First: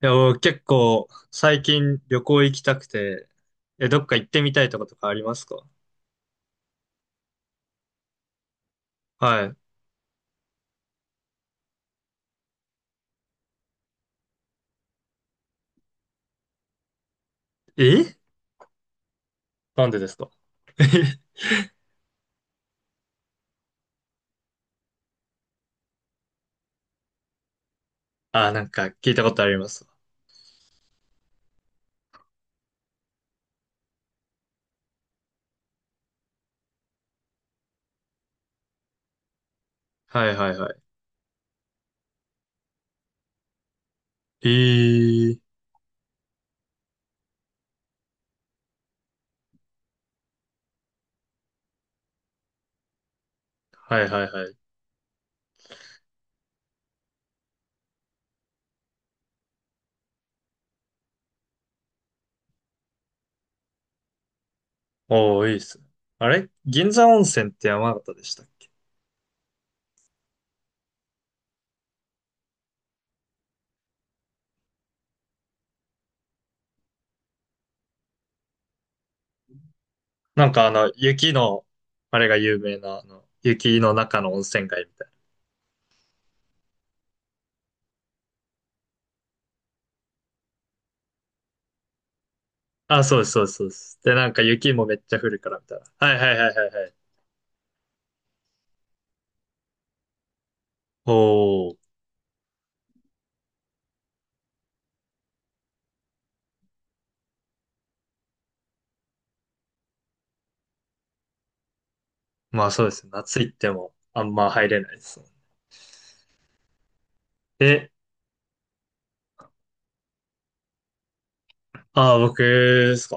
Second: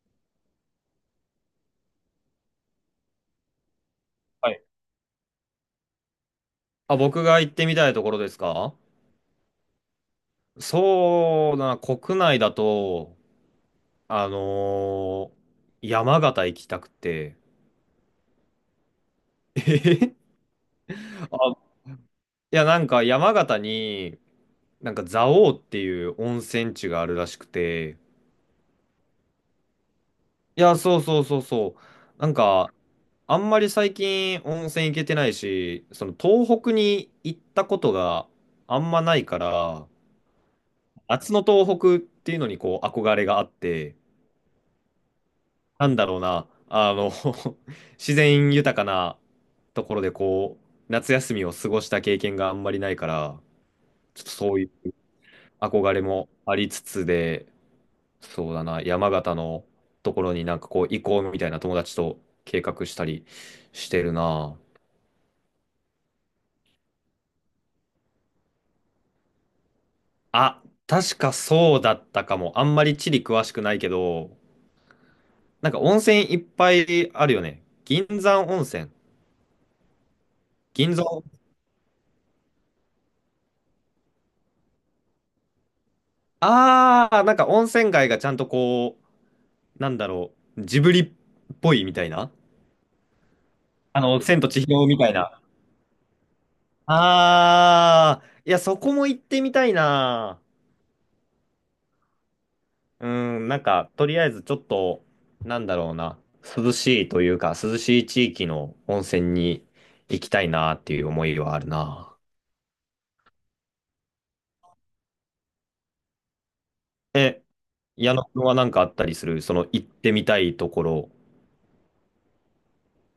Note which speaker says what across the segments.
Speaker 1: いや、僕結構最近旅行行きたくて、どっか行って
Speaker 2: は
Speaker 1: みた
Speaker 2: い。
Speaker 1: いとことかありますか？
Speaker 2: あ、僕が行ってみたいところですか？
Speaker 1: は
Speaker 2: そうだな、国内だと、あのー山形行きたくて。
Speaker 1: い。なんでです か？
Speaker 2: あ、いや、なんか山形に、なんか蔵王っていう温泉地があるらしくて。
Speaker 1: あ、なんか聞いたことあります。
Speaker 2: いや、そうそうそうそう。なんか、あんまり最近温泉行けてないし、その東北に行ったことがあんまないから、
Speaker 1: はいはいは
Speaker 2: 夏の東北っていうのにこう憧れがあって。
Speaker 1: い。
Speaker 2: なんだろうな、あの、自然豊かなところでこう、夏休みを過ごした経験があんまりないから、
Speaker 1: はい
Speaker 2: ちょ
Speaker 1: は
Speaker 2: っと
Speaker 1: いは
Speaker 2: そ
Speaker 1: い。
Speaker 2: ういう憧れもありつつで、そうだな、山形のところになんかこう行こうみたいな友達と計画したりしてるな。
Speaker 1: おー、いいっすね。あれ銀山温泉って山形でしたっけ？
Speaker 2: あ、確かそうだったかも。あんまり地理詳しくないけど、なんか温泉いっぱいあるよね。銀山温泉。
Speaker 1: なんか
Speaker 2: 銀山。
Speaker 1: 雪の、あれが有名な、雪の中の温泉街みたい
Speaker 2: ああ、なんか温泉街がちゃんとこう、なんだろう、ジブリっぽいみたいな、
Speaker 1: な。あ、そうですそうですそうです。
Speaker 2: あ
Speaker 1: で、
Speaker 2: の、
Speaker 1: なん
Speaker 2: 千
Speaker 1: か
Speaker 2: と千
Speaker 1: 雪も
Speaker 2: 尋
Speaker 1: め
Speaker 2: み
Speaker 1: っ
Speaker 2: たい
Speaker 1: ちゃ降る
Speaker 2: な。
Speaker 1: からみたいな。はいはいはいはいはい。
Speaker 2: あー、いや、そこも行ってみたいな。
Speaker 1: おー。
Speaker 2: うん、なんか、とりあえずちょっと、なんだろうな、涼しいというか、涼しい地域の温泉に行きたいなっていう思いはあるな。
Speaker 1: まあそうですね。夏行ってもあんま入れないですね。
Speaker 2: え、
Speaker 1: で、
Speaker 2: 矢野くんはなんかあったりする、その行ってみたいところ。
Speaker 1: ああ、僕ですか。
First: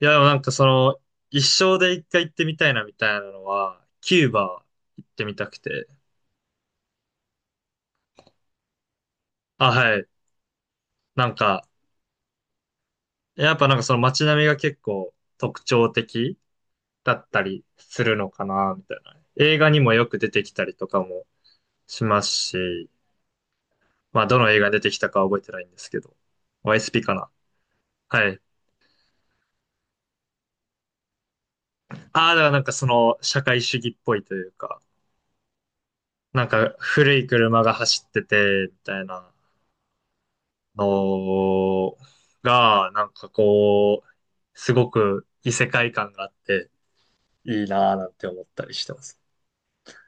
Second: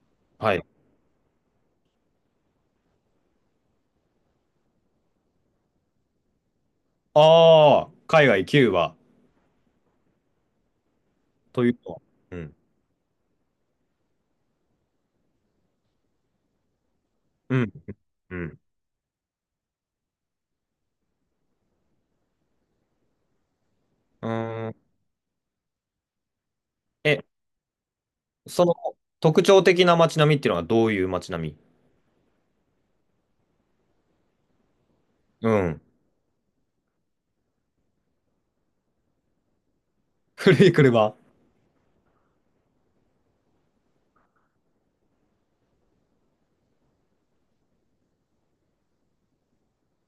Speaker 1: いや、でもなんか
Speaker 2: はい。
Speaker 1: その、一生で一回行ってみたいなみたいなのは、キューバ行ってみたくて。
Speaker 2: あー、海外キューバ
Speaker 1: あ、はい。なん
Speaker 2: と
Speaker 1: か、
Speaker 2: いうと。うん、
Speaker 1: やっぱなんかその街並みが結構特徴的だった
Speaker 2: う
Speaker 1: り
Speaker 2: ん、
Speaker 1: するの
Speaker 2: う
Speaker 1: か
Speaker 2: ん。
Speaker 1: な、みたいな。映画にもよく出てきたりとかもしますし、まあ
Speaker 2: う
Speaker 1: どの映画
Speaker 2: ー
Speaker 1: に出て
Speaker 2: ん。
Speaker 1: きたかは覚えてないんですけど、YSP か
Speaker 2: え、
Speaker 1: な。はい。
Speaker 2: その特徴的な街並みっていうのはどういう街並み？
Speaker 1: ああ、だからなんかその社会主義っぽいというか、
Speaker 2: うん。
Speaker 1: なんか古い車が走ってて、みたいな
Speaker 2: 古い車。
Speaker 1: のが、なんかこう、すごく異世界感があっていいなぁなんて思ったりしてます。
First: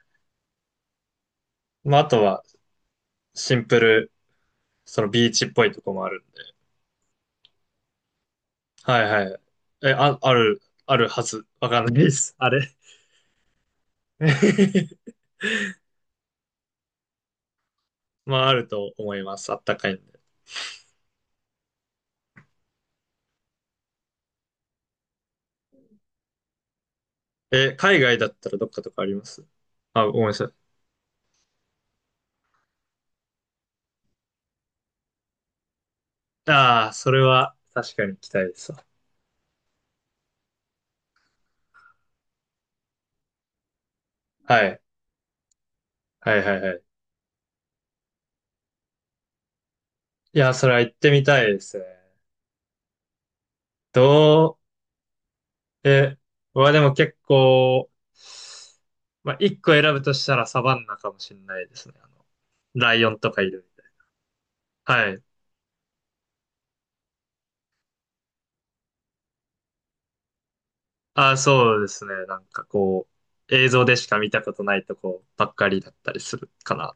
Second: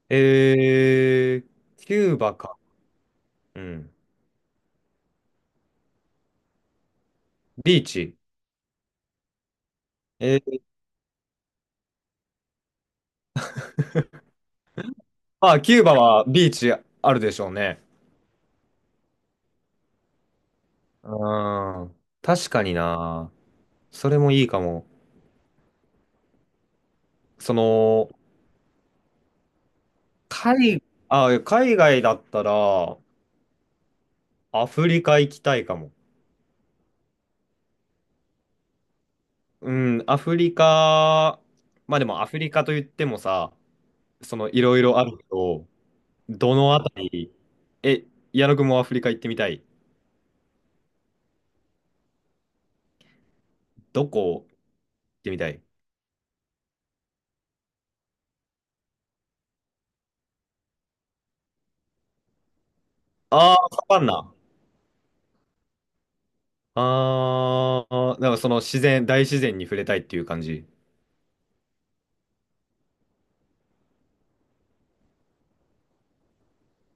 Speaker 2: えー、キ
Speaker 1: まあ、あ
Speaker 2: ュー
Speaker 1: と
Speaker 2: バ
Speaker 1: は
Speaker 2: か。
Speaker 1: シ
Speaker 2: う
Speaker 1: ンプ
Speaker 2: ん。
Speaker 1: ル、そのビーチっぽいとこもあるんで。
Speaker 2: ビーチ。
Speaker 1: はいはい。え、あ、あ
Speaker 2: え
Speaker 1: る、
Speaker 2: ー、
Speaker 1: あるはず。わかんないです。あれ。
Speaker 2: まあ、キューバはビーチあるでしょうね。
Speaker 1: まあ、あると思います。あったかいんで。
Speaker 2: うーん。確かにな。それもいいかも。そ
Speaker 1: 海
Speaker 2: の、
Speaker 1: 外だったらどっかとかあります？あ、ごめんなさい。
Speaker 2: 海、あ、海外だったら、アフリカ行きたいかも。
Speaker 1: ああ、それは確かに行きたいですわ。
Speaker 2: うん、アフリカ、まあでもアフリカと言ってもさ、そのい
Speaker 1: は
Speaker 2: ろ
Speaker 1: い。
Speaker 2: いろあるけど、
Speaker 1: はい
Speaker 2: ど
Speaker 1: はいは
Speaker 2: のあ
Speaker 1: い。
Speaker 2: たり？え、矢野くんもアフリカ行ってみたい？
Speaker 1: いや、それは行ってみたいですね。ど
Speaker 2: どこ行ってみたい？
Speaker 1: う、え、僕でも結構、まあ、一個選ぶとしたらサバンナかもしれないですね。ライオンとかい
Speaker 2: ああ
Speaker 1: る
Speaker 2: ー、サ
Speaker 1: みた
Speaker 2: バンナ。
Speaker 1: いな。はい。
Speaker 2: ああ、なんかその自然、大自然に触れたいっていう感じ。
Speaker 1: あ、そうですね。なんかこう、映像でしか見たことないとこばっかりだったりするかな。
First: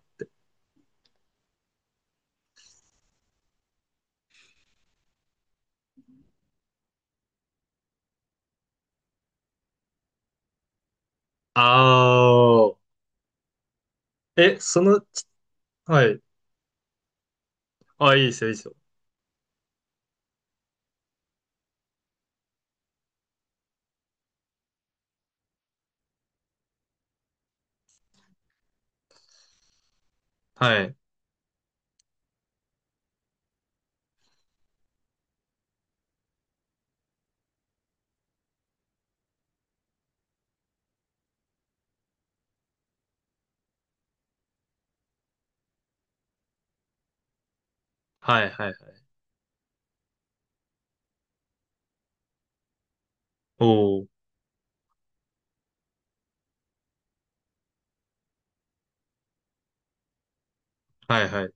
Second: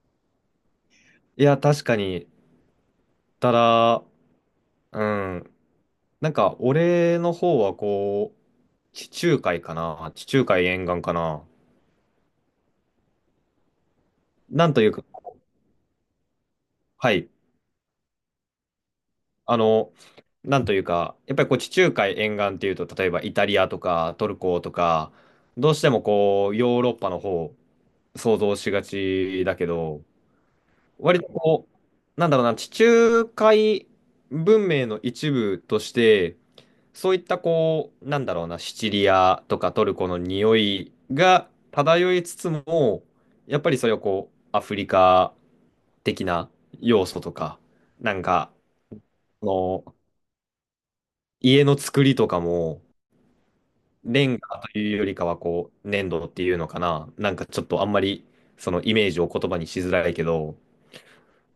Speaker 2: いや、確かに。ただ、うん。なんか、俺の方はこう、地中海かな。地中海沿岸かな。
Speaker 1: ああ、え、
Speaker 2: なん
Speaker 1: そ
Speaker 2: という
Speaker 1: の、
Speaker 2: か、
Speaker 1: ちはい。
Speaker 2: はい。
Speaker 1: あ、いいですよ、いいですよ。
Speaker 2: あの、なんというか、やっぱりこう、地中海沿岸っていうと、例えばイタリアとかトルコとか、どうしてもこう、ヨーロッパの方、想像しがちだけど、
Speaker 1: はい。
Speaker 2: 割とこう、なんだろうな、地中海文明の一部として、そういったこう、なんだろうな、シチリアとかトルコの匂いが漂いつつも、やっぱりそれをこう、アフリカ的な要素とか、なん
Speaker 1: はい、
Speaker 2: か、
Speaker 1: はい、はい。
Speaker 2: あの、家の作りとかも、
Speaker 1: おー、
Speaker 2: レンガというよりかはこう、粘土っていうのかな、なんかちょっとあんまり、そのイメージを言葉にしづらいけど、
Speaker 1: はい、はい、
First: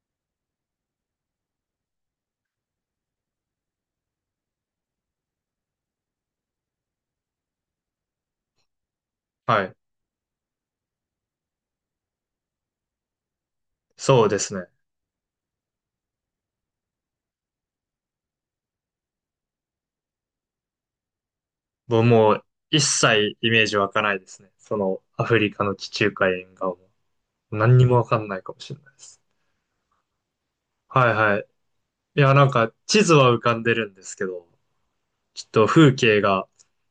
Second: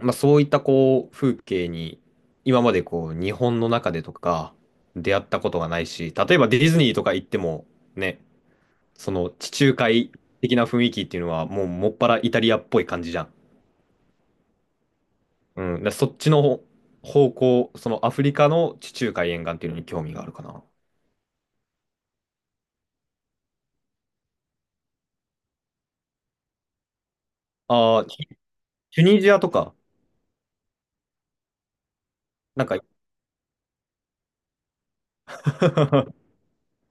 Speaker 2: まあ、そういったこう風景に今までこう日本の中でとか出会ったことがないし、例えばディズニーとか行ってもね、その地
Speaker 1: はい。
Speaker 2: 中海的な雰囲気っていうのはもうもっぱらイタリアっぽい感じじゃん。
Speaker 1: そうですね。
Speaker 2: うん、だからそっちの方向、そのアフリカの地中海沿岸っていうのに興味があるかな。
Speaker 1: もう一切イメージ湧かないですね。そのアフリカの地中海沿岸も。何にも
Speaker 2: ああ、
Speaker 1: わか
Speaker 2: チ
Speaker 1: ん
Speaker 2: ュ、
Speaker 1: ないかもしれないで
Speaker 2: チュ
Speaker 1: す。
Speaker 2: ニジアとか、
Speaker 1: はいはい。いや、なん
Speaker 2: なん
Speaker 1: か
Speaker 2: か、
Speaker 1: 地図は浮かんでるんですけど、ちょっと風景 が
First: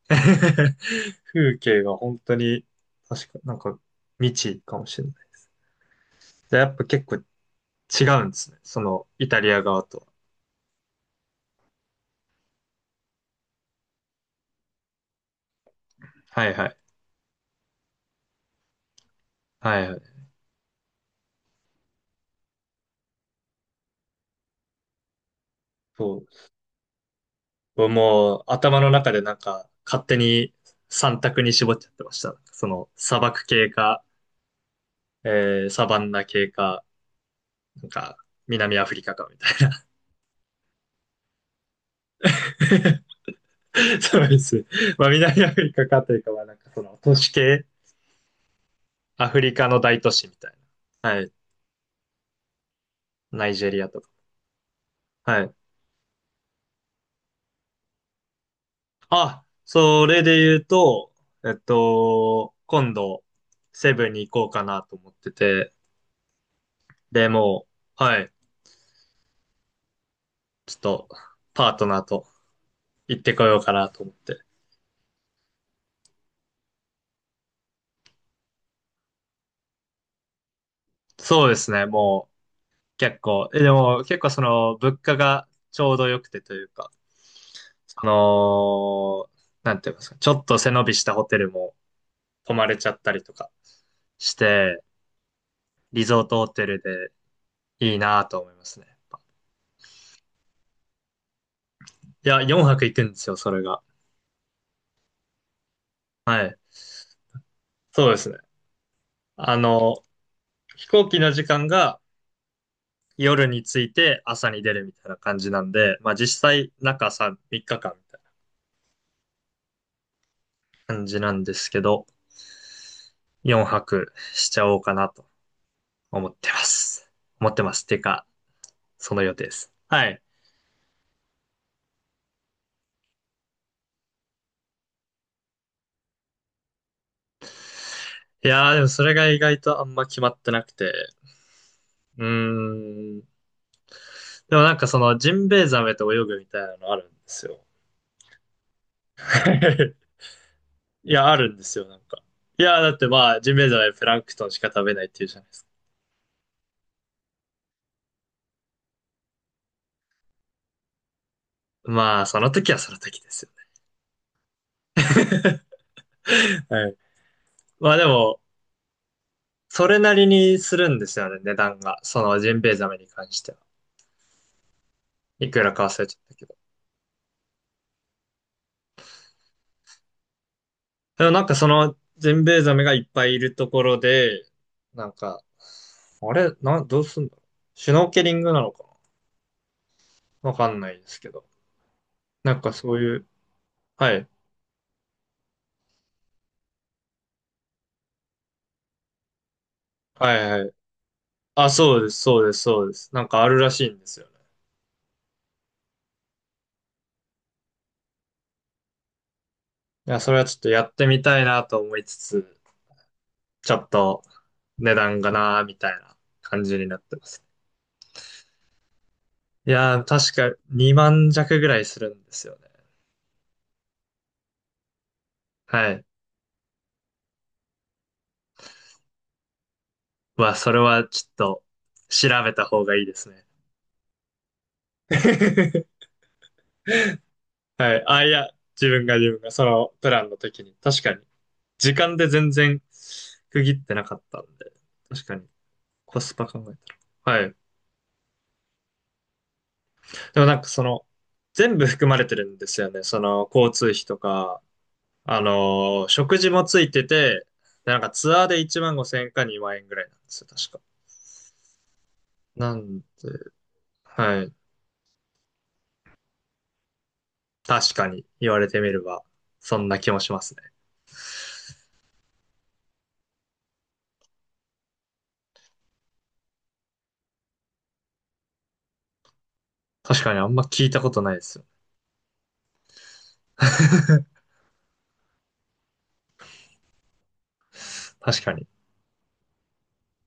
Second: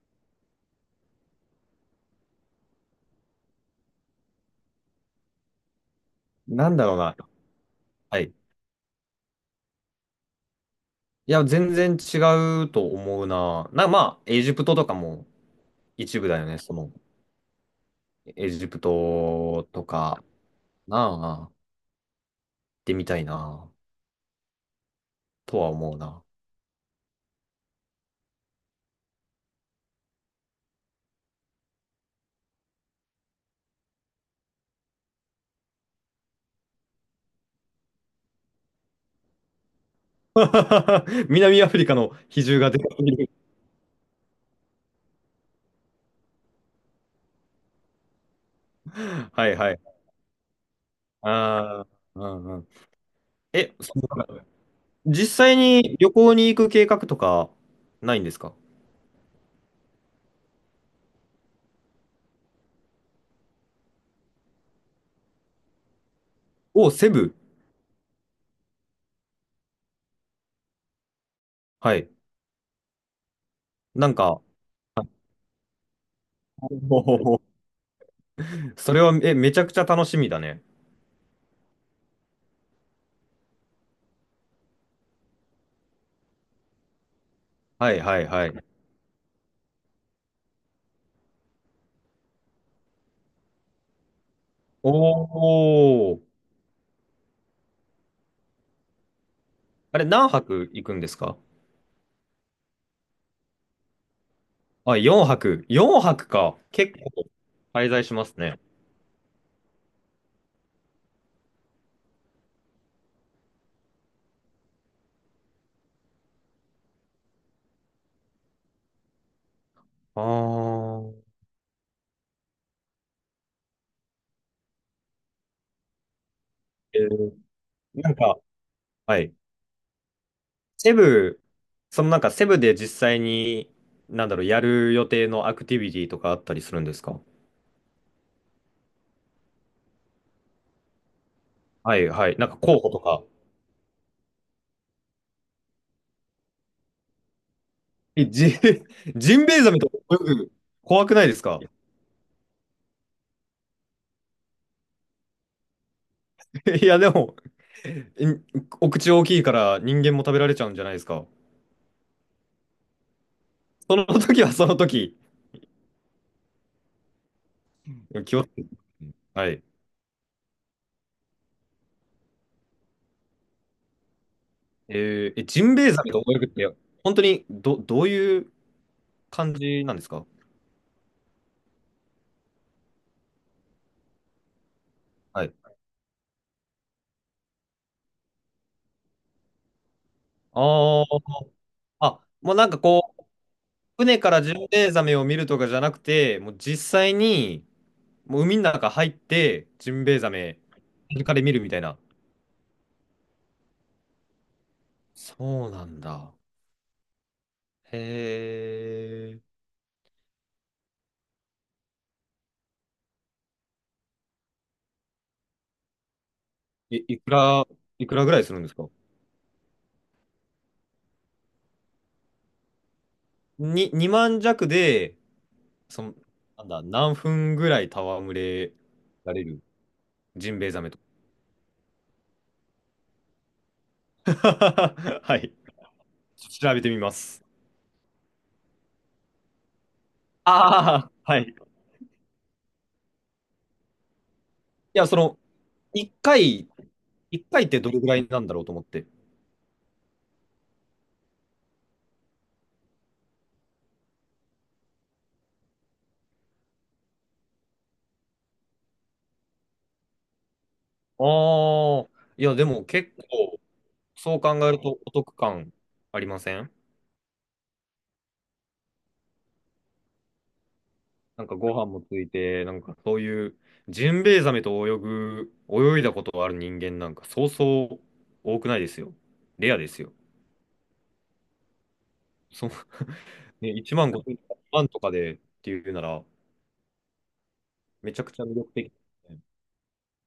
Speaker 1: 風景が本当に、確か、なんか未知かもしれない。で、や
Speaker 2: な
Speaker 1: っ
Speaker 2: ん
Speaker 1: ぱ
Speaker 2: だろう
Speaker 1: 結構
Speaker 2: な。
Speaker 1: 違
Speaker 2: は
Speaker 1: うん
Speaker 2: い。
Speaker 1: ですね。そのイタリア側とは。
Speaker 2: いや、全然違うと思うな。な、まあ、エジプトとかも一部だよ
Speaker 1: はい
Speaker 2: ね、
Speaker 1: は
Speaker 2: その。
Speaker 1: い。
Speaker 2: エジプト
Speaker 1: は
Speaker 2: と
Speaker 1: いはい。
Speaker 2: か、なあ、行ってみたいな、とは思う
Speaker 1: そ
Speaker 2: な。
Speaker 1: う。もう頭の中でなんか勝手に三択に絞っちゃってました。その砂漠系かサバンナ系か、なんか、南アフリカかみたいな。
Speaker 2: 南アフリカの比重が出てくる。
Speaker 1: そうですね。まあ、南アフリカかというか、まあ、なんかその、都市系、ア フ
Speaker 2: は
Speaker 1: リ
Speaker 2: い
Speaker 1: カ
Speaker 2: は
Speaker 1: の
Speaker 2: い。
Speaker 1: 大都市みたいな。はい。
Speaker 2: ああ、うんうん。
Speaker 1: ナイジェ
Speaker 2: え、
Speaker 1: リア
Speaker 2: そ
Speaker 1: とか。
Speaker 2: の実
Speaker 1: はい。
Speaker 2: 際に旅行に行く計画とかないんですか？
Speaker 1: あ、それで言うと、今度、セブンに行こうかなと思ってて、
Speaker 2: お、セ
Speaker 1: で、
Speaker 2: ブ。
Speaker 1: もう、はい。ちょっと、パート
Speaker 2: は
Speaker 1: ナー
Speaker 2: い。
Speaker 1: と行ってこようかなと
Speaker 2: な
Speaker 1: 思っ
Speaker 2: ん
Speaker 1: て。
Speaker 2: か、おー、それは、え、めちゃくちゃ楽しみだね。
Speaker 1: そうですね、もう、結構、でも、結構その、物価がちょうど良くてというか、
Speaker 2: はい
Speaker 1: そ
Speaker 2: はいはい。
Speaker 1: の、なんて言いますか、ちょっと背伸びしたホテルも泊まれちゃったりとかして、
Speaker 2: お
Speaker 1: リゾ
Speaker 2: お。
Speaker 1: ートホテルでいいなと思いますね。
Speaker 2: あれ、何泊行くんですか？
Speaker 1: いや、4泊行くんですよ、それが。
Speaker 2: あ、4泊。4泊
Speaker 1: は
Speaker 2: か。
Speaker 1: い。
Speaker 2: 結構滞在
Speaker 1: そう
Speaker 2: し
Speaker 1: で
Speaker 2: ま
Speaker 1: す
Speaker 2: す
Speaker 1: ね。
Speaker 2: ね。
Speaker 1: あの、飛行機の時間が夜に着いて朝に出るみたいな感じなんで、まあ実際中3、3日間みたい
Speaker 2: あ
Speaker 1: な感
Speaker 2: ー、
Speaker 1: じなんですけど、4泊しちゃおうかなと思ってま
Speaker 2: え
Speaker 1: す。
Speaker 2: ー、
Speaker 1: 思ってます。て
Speaker 2: なん
Speaker 1: か、
Speaker 2: か、
Speaker 1: そ
Speaker 2: は
Speaker 1: の予
Speaker 2: い。
Speaker 1: 定です。はい。
Speaker 2: セブ、そのなんかセブで実際に、なんだろう、やる予定のアクティビティとかあったりするんですか？
Speaker 1: いやー、でもそれが意外とあんま決まってなくて。
Speaker 2: はい
Speaker 1: う
Speaker 2: はい。なんか候補と
Speaker 1: ー
Speaker 2: か。
Speaker 1: ん。でもなんかそのジンベエザメと泳ぐみたいなのあるんですよ。
Speaker 2: え、ジ、ジンベエザメとか 泳ぐ、怖
Speaker 1: い
Speaker 2: くない
Speaker 1: や、
Speaker 2: で
Speaker 1: あ
Speaker 2: す
Speaker 1: るん
Speaker 2: か？
Speaker 1: ですよ、なんか。いやだってまあ、ジンベエザメプランクトンしか食べないっていうじゃないですか。
Speaker 2: いや、でも、ん、お口大きいから人間も食べられちゃうんじゃないですか。
Speaker 1: まあ、その時はその時ですよ
Speaker 2: その時はその時、
Speaker 1: ね。はい。まあで
Speaker 2: 気
Speaker 1: も、
Speaker 2: を、はい。
Speaker 1: それなりにするんですよね、値段が。そのジンベエザメに関しては。
Speaker 2: えー、え、
Speaker 1: いく
Speaker 2: ジ
Speaker 1: ら
Speaker 2: ンベ
Speaker 1: か
Speaker 2: エ
Speaker 1: 忘
Speaker 2: ザ
Speaker 1: れ
Speaker 2: メ
Speaker 1: ちゃっ
Speaker 2: と
Speaker 1: た
Speaker 2: 泳
Speaker 1: け
Speaker 2: ぐっ
Speaker 1: ど。
Speaker 2: て、本当にど、どういう感じなんですか？
Speaker 1: でもなんかそのジンベエザメがいっぱいいるところで、なんか、
Speaker 2: はい。
Speaker 1: あれ、どうすんだろう。シュノーケリングなのか。わかんない
Speaker 2: あ
Speaker 1: で
Speaker 2: あ、
Speaker 1: すけど。
Speaker 2: あ、も
Speaker 1: な
Speaker 2: う
Speaker 1: ん
Speaker 2: なん
Speaker 1: か
Speaker 2: か
Speaker 1: そう
Speaker 2: こ
Speaker 1: い
Speaker 2: う、
Speaker 1: う、は
Speaker 2: 船
Speaker 1: い。
Speaker 2: からジンベエザメを見るとかじゃなくて、もう実際に、もう海の中入って、ジンベエザ
Speaker 1: はい
Speaker 2: メ、
Speaker 1: はい。
Speaker 2: イルで見るみ
Speaker 1: あ、
Speaker 2: たいな。
Speaker 1: そうです、そうです、そうです。なんかあるらしいんですよね。
Speaker 2: そうなんだ。へえ。
Speaker 1: いや、それはちょっとやってみたいなと思いつつ、ちょっと値段がなーみたいな感じにな
Speaker 2: い、
Speaker 1: って
Speaker 2: い
Speaker 1: ま
Speaker 2: く
Speaker 1: す。
Speaker 2: ら、いくらぐらいするんですか？
Speaker 1: いやー、確か2万弱ぐらいするんですよね。
Speaker 2: に、2万弱で、
Speaker 1: は
Speaker 2: そ
Speaker 1: い。
Speaker 2: の、なんだ、何分ぐらい戯れられる、
Speaker 1: う
Speaker 2: ジ
Speaker 1: わ、
Speaker 2: ンベエ
Speaker 1: それ
Speaker 2: ザメと。
Speaker 1: はちょっと調べた方がいいですね。
Speaker 2: はい。調べてみます。
Speaker 1: はい。あ、いや、自分がそのプランの時に。確
Speaker 2: ああ、
Speaker 1: かに。
Speaker 2: はい。い
Speaker 1: 時間で全然区切ってなかったんで。
Speaker 2: や、そ
Speaker 1: 確か
Speaker 2: の、
Speaker 1: に。
Speaker 2: 1
Speaker 1: コスパ考
Speaker 2: 回、
Speaker 1: えたら。
Speaker 2: 一
Speaker 1: はい。
Speaker 2: 回ってどれぐらいなんだろうと思って。
Speaker 1: でもなんかその、全部含まれてるんですよね。その、交通費とか、食事もついてて、でなんかツアーで1万5千円か2万円ぐらいなんですよ、確か。
Speaker 2: ああ、いや、で
Speaker 1: な
Speaker 2: も
Speaker 1: んで、
Speaker 2: 結構、そう
Speaker 1: はい。
Speaker 2: 考えるとお得感ありません？
Speaker 1: 確かに言われてみれば、そんな気もしますね。
Speaker 2: なんかご飯もついて、なんかそういう、ジンベエザメと泳ぐ、泳いだことがある人間なんか、そうそう多くないですよ。レアですよ。
Speaker 1: 確かにあんま聞いたことないですよ。
Speaker 2: そう、ね、1万5千 万とかでっていうなら、めちゃくち
Speaker 1: 確
Speaker 2: ゃ
Speaker 1: か
Speaker 2: 魅
Speaker 1: に。
Speaker 2: 力的ですね。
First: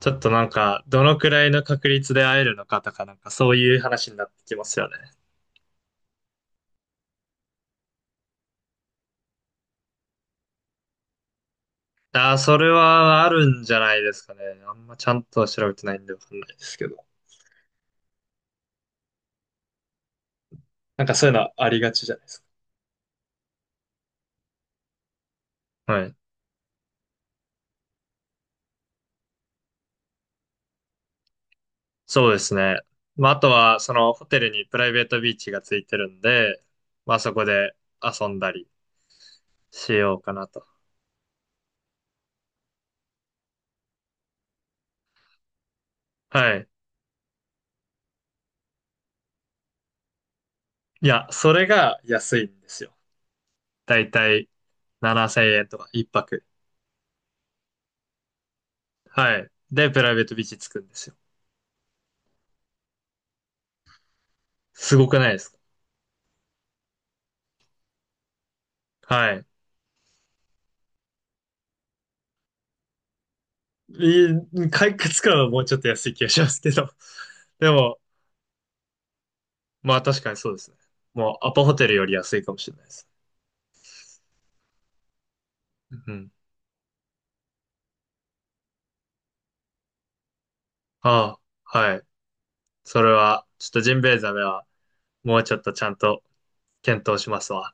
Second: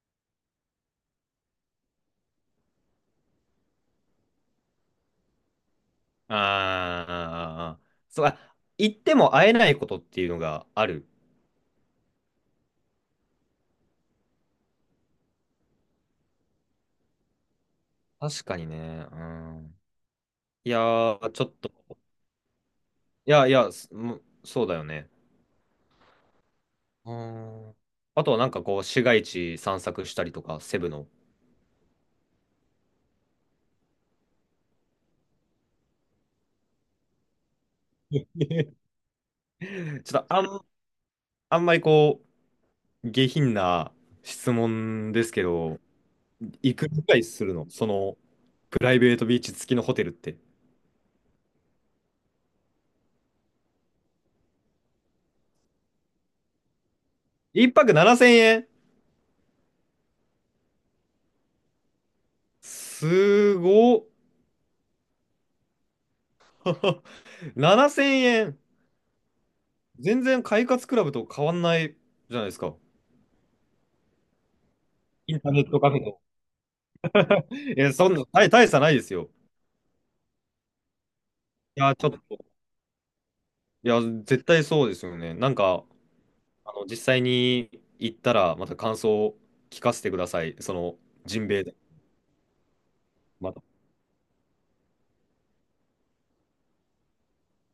Speaker 1: ちょっとなんか、どのくらいの確率で会えるのかとか、なんかそういう話になってきますよね。
Speaker 2: ああ、そう、あ、行っても会えないことっていうのがある。
Speaker 1: ああ、それはあるんじゃないですかね。あんまちゃんとは調べてないんでわかんないですけど。
Speaker 2: 確かにね。うん。いや
Speaker 1: なんかそう
Speaker 2: ー、
Speaker 1: いうの
Speaker 2: ちょ
Speaker 1: は
Speaker 2: っ
Speaker 1: あ
Speaker 2: と。
Speaker 1: りがちじゃないです
Speaker 2: いやいや、すもうそうだよね。
Speaker 1: か？はい。
Speaker 2: うん。あとはなんかこう、市街地散策したりとか、セブの。
Speaker 1: そうですね。まあ、あとは、そのホテルにプライベートビーチがついてるんで、まあそこで 遊んだり
Speaker 2: ち
Speaker 1: し
Speaker 2: ょっ
Speaker 1: よう
Speaker 2: と
Speaker 1: か
Speaker 2: あ
Speaker 1: なと。
Speaker 2: ん、あんまりこう、下品な質問ですけど、
Speaker 1: はい。
Speaker 2: いくらぐらいするのその、プライベートビーチ付きのホテルって。
Speaker 1: いや、それが安いんですよ。だいたい7000円とか一泊。
Speaker 2: 一泊7000円？
Speaker 1: はい。で、プライベートビーチつくんですよ。
Speaker 2: すごっ、
Speaker 1: すごくないですか？
Speaker 2: 7000円。
Speaker 1: はい。
Speaker 2: 全然快活クラブと変わんないじゃないですか。
Speaker 1: い回復つく
Speaker 2: イ
Speaker 1: の
Speaker 2: ン
Speaker 1: は
Speaker 2: ター
Speaker 1: も
Speaker 2: ネ
Speaker 1: う
Speaker 2: ッ
Speaker 1: ちょ
Speaker 2: ト
Speaker 1: っと
Speaker 2: カフェ
Speaker 1: 安い
Speaker 2: と。
Speaker 1: 気がしますけど。で
Speaker 2: え、
Speaker 1: も、
Speaker 2: そんな、大、大差ないですよ。
Speaker 1: まあ確かにそうですね。もうアパホ
Speaker 2: い
Speaker 1: テル
Speaker 2: や、
Speaker 1: よ
Speaker 2: ちょっ
Speaker 1: り安いか
Speaker 2: と、
Speaker 1: もしれないです。
Speaker 2: いや、絶対そうですよね。なんか、
Speaker 1: うん。
Speaker 2: あの、実際に行ったら、また感想を聞かせてください。その、ジ
Speaker 1: あ
Speaker 2: ンベエザメ、
Speaker 1: あ、はい。それは、
Speaker 2: また
Speaker 1: ちょっとジンベエザメはもうちょっとちゃんと検討しますわ。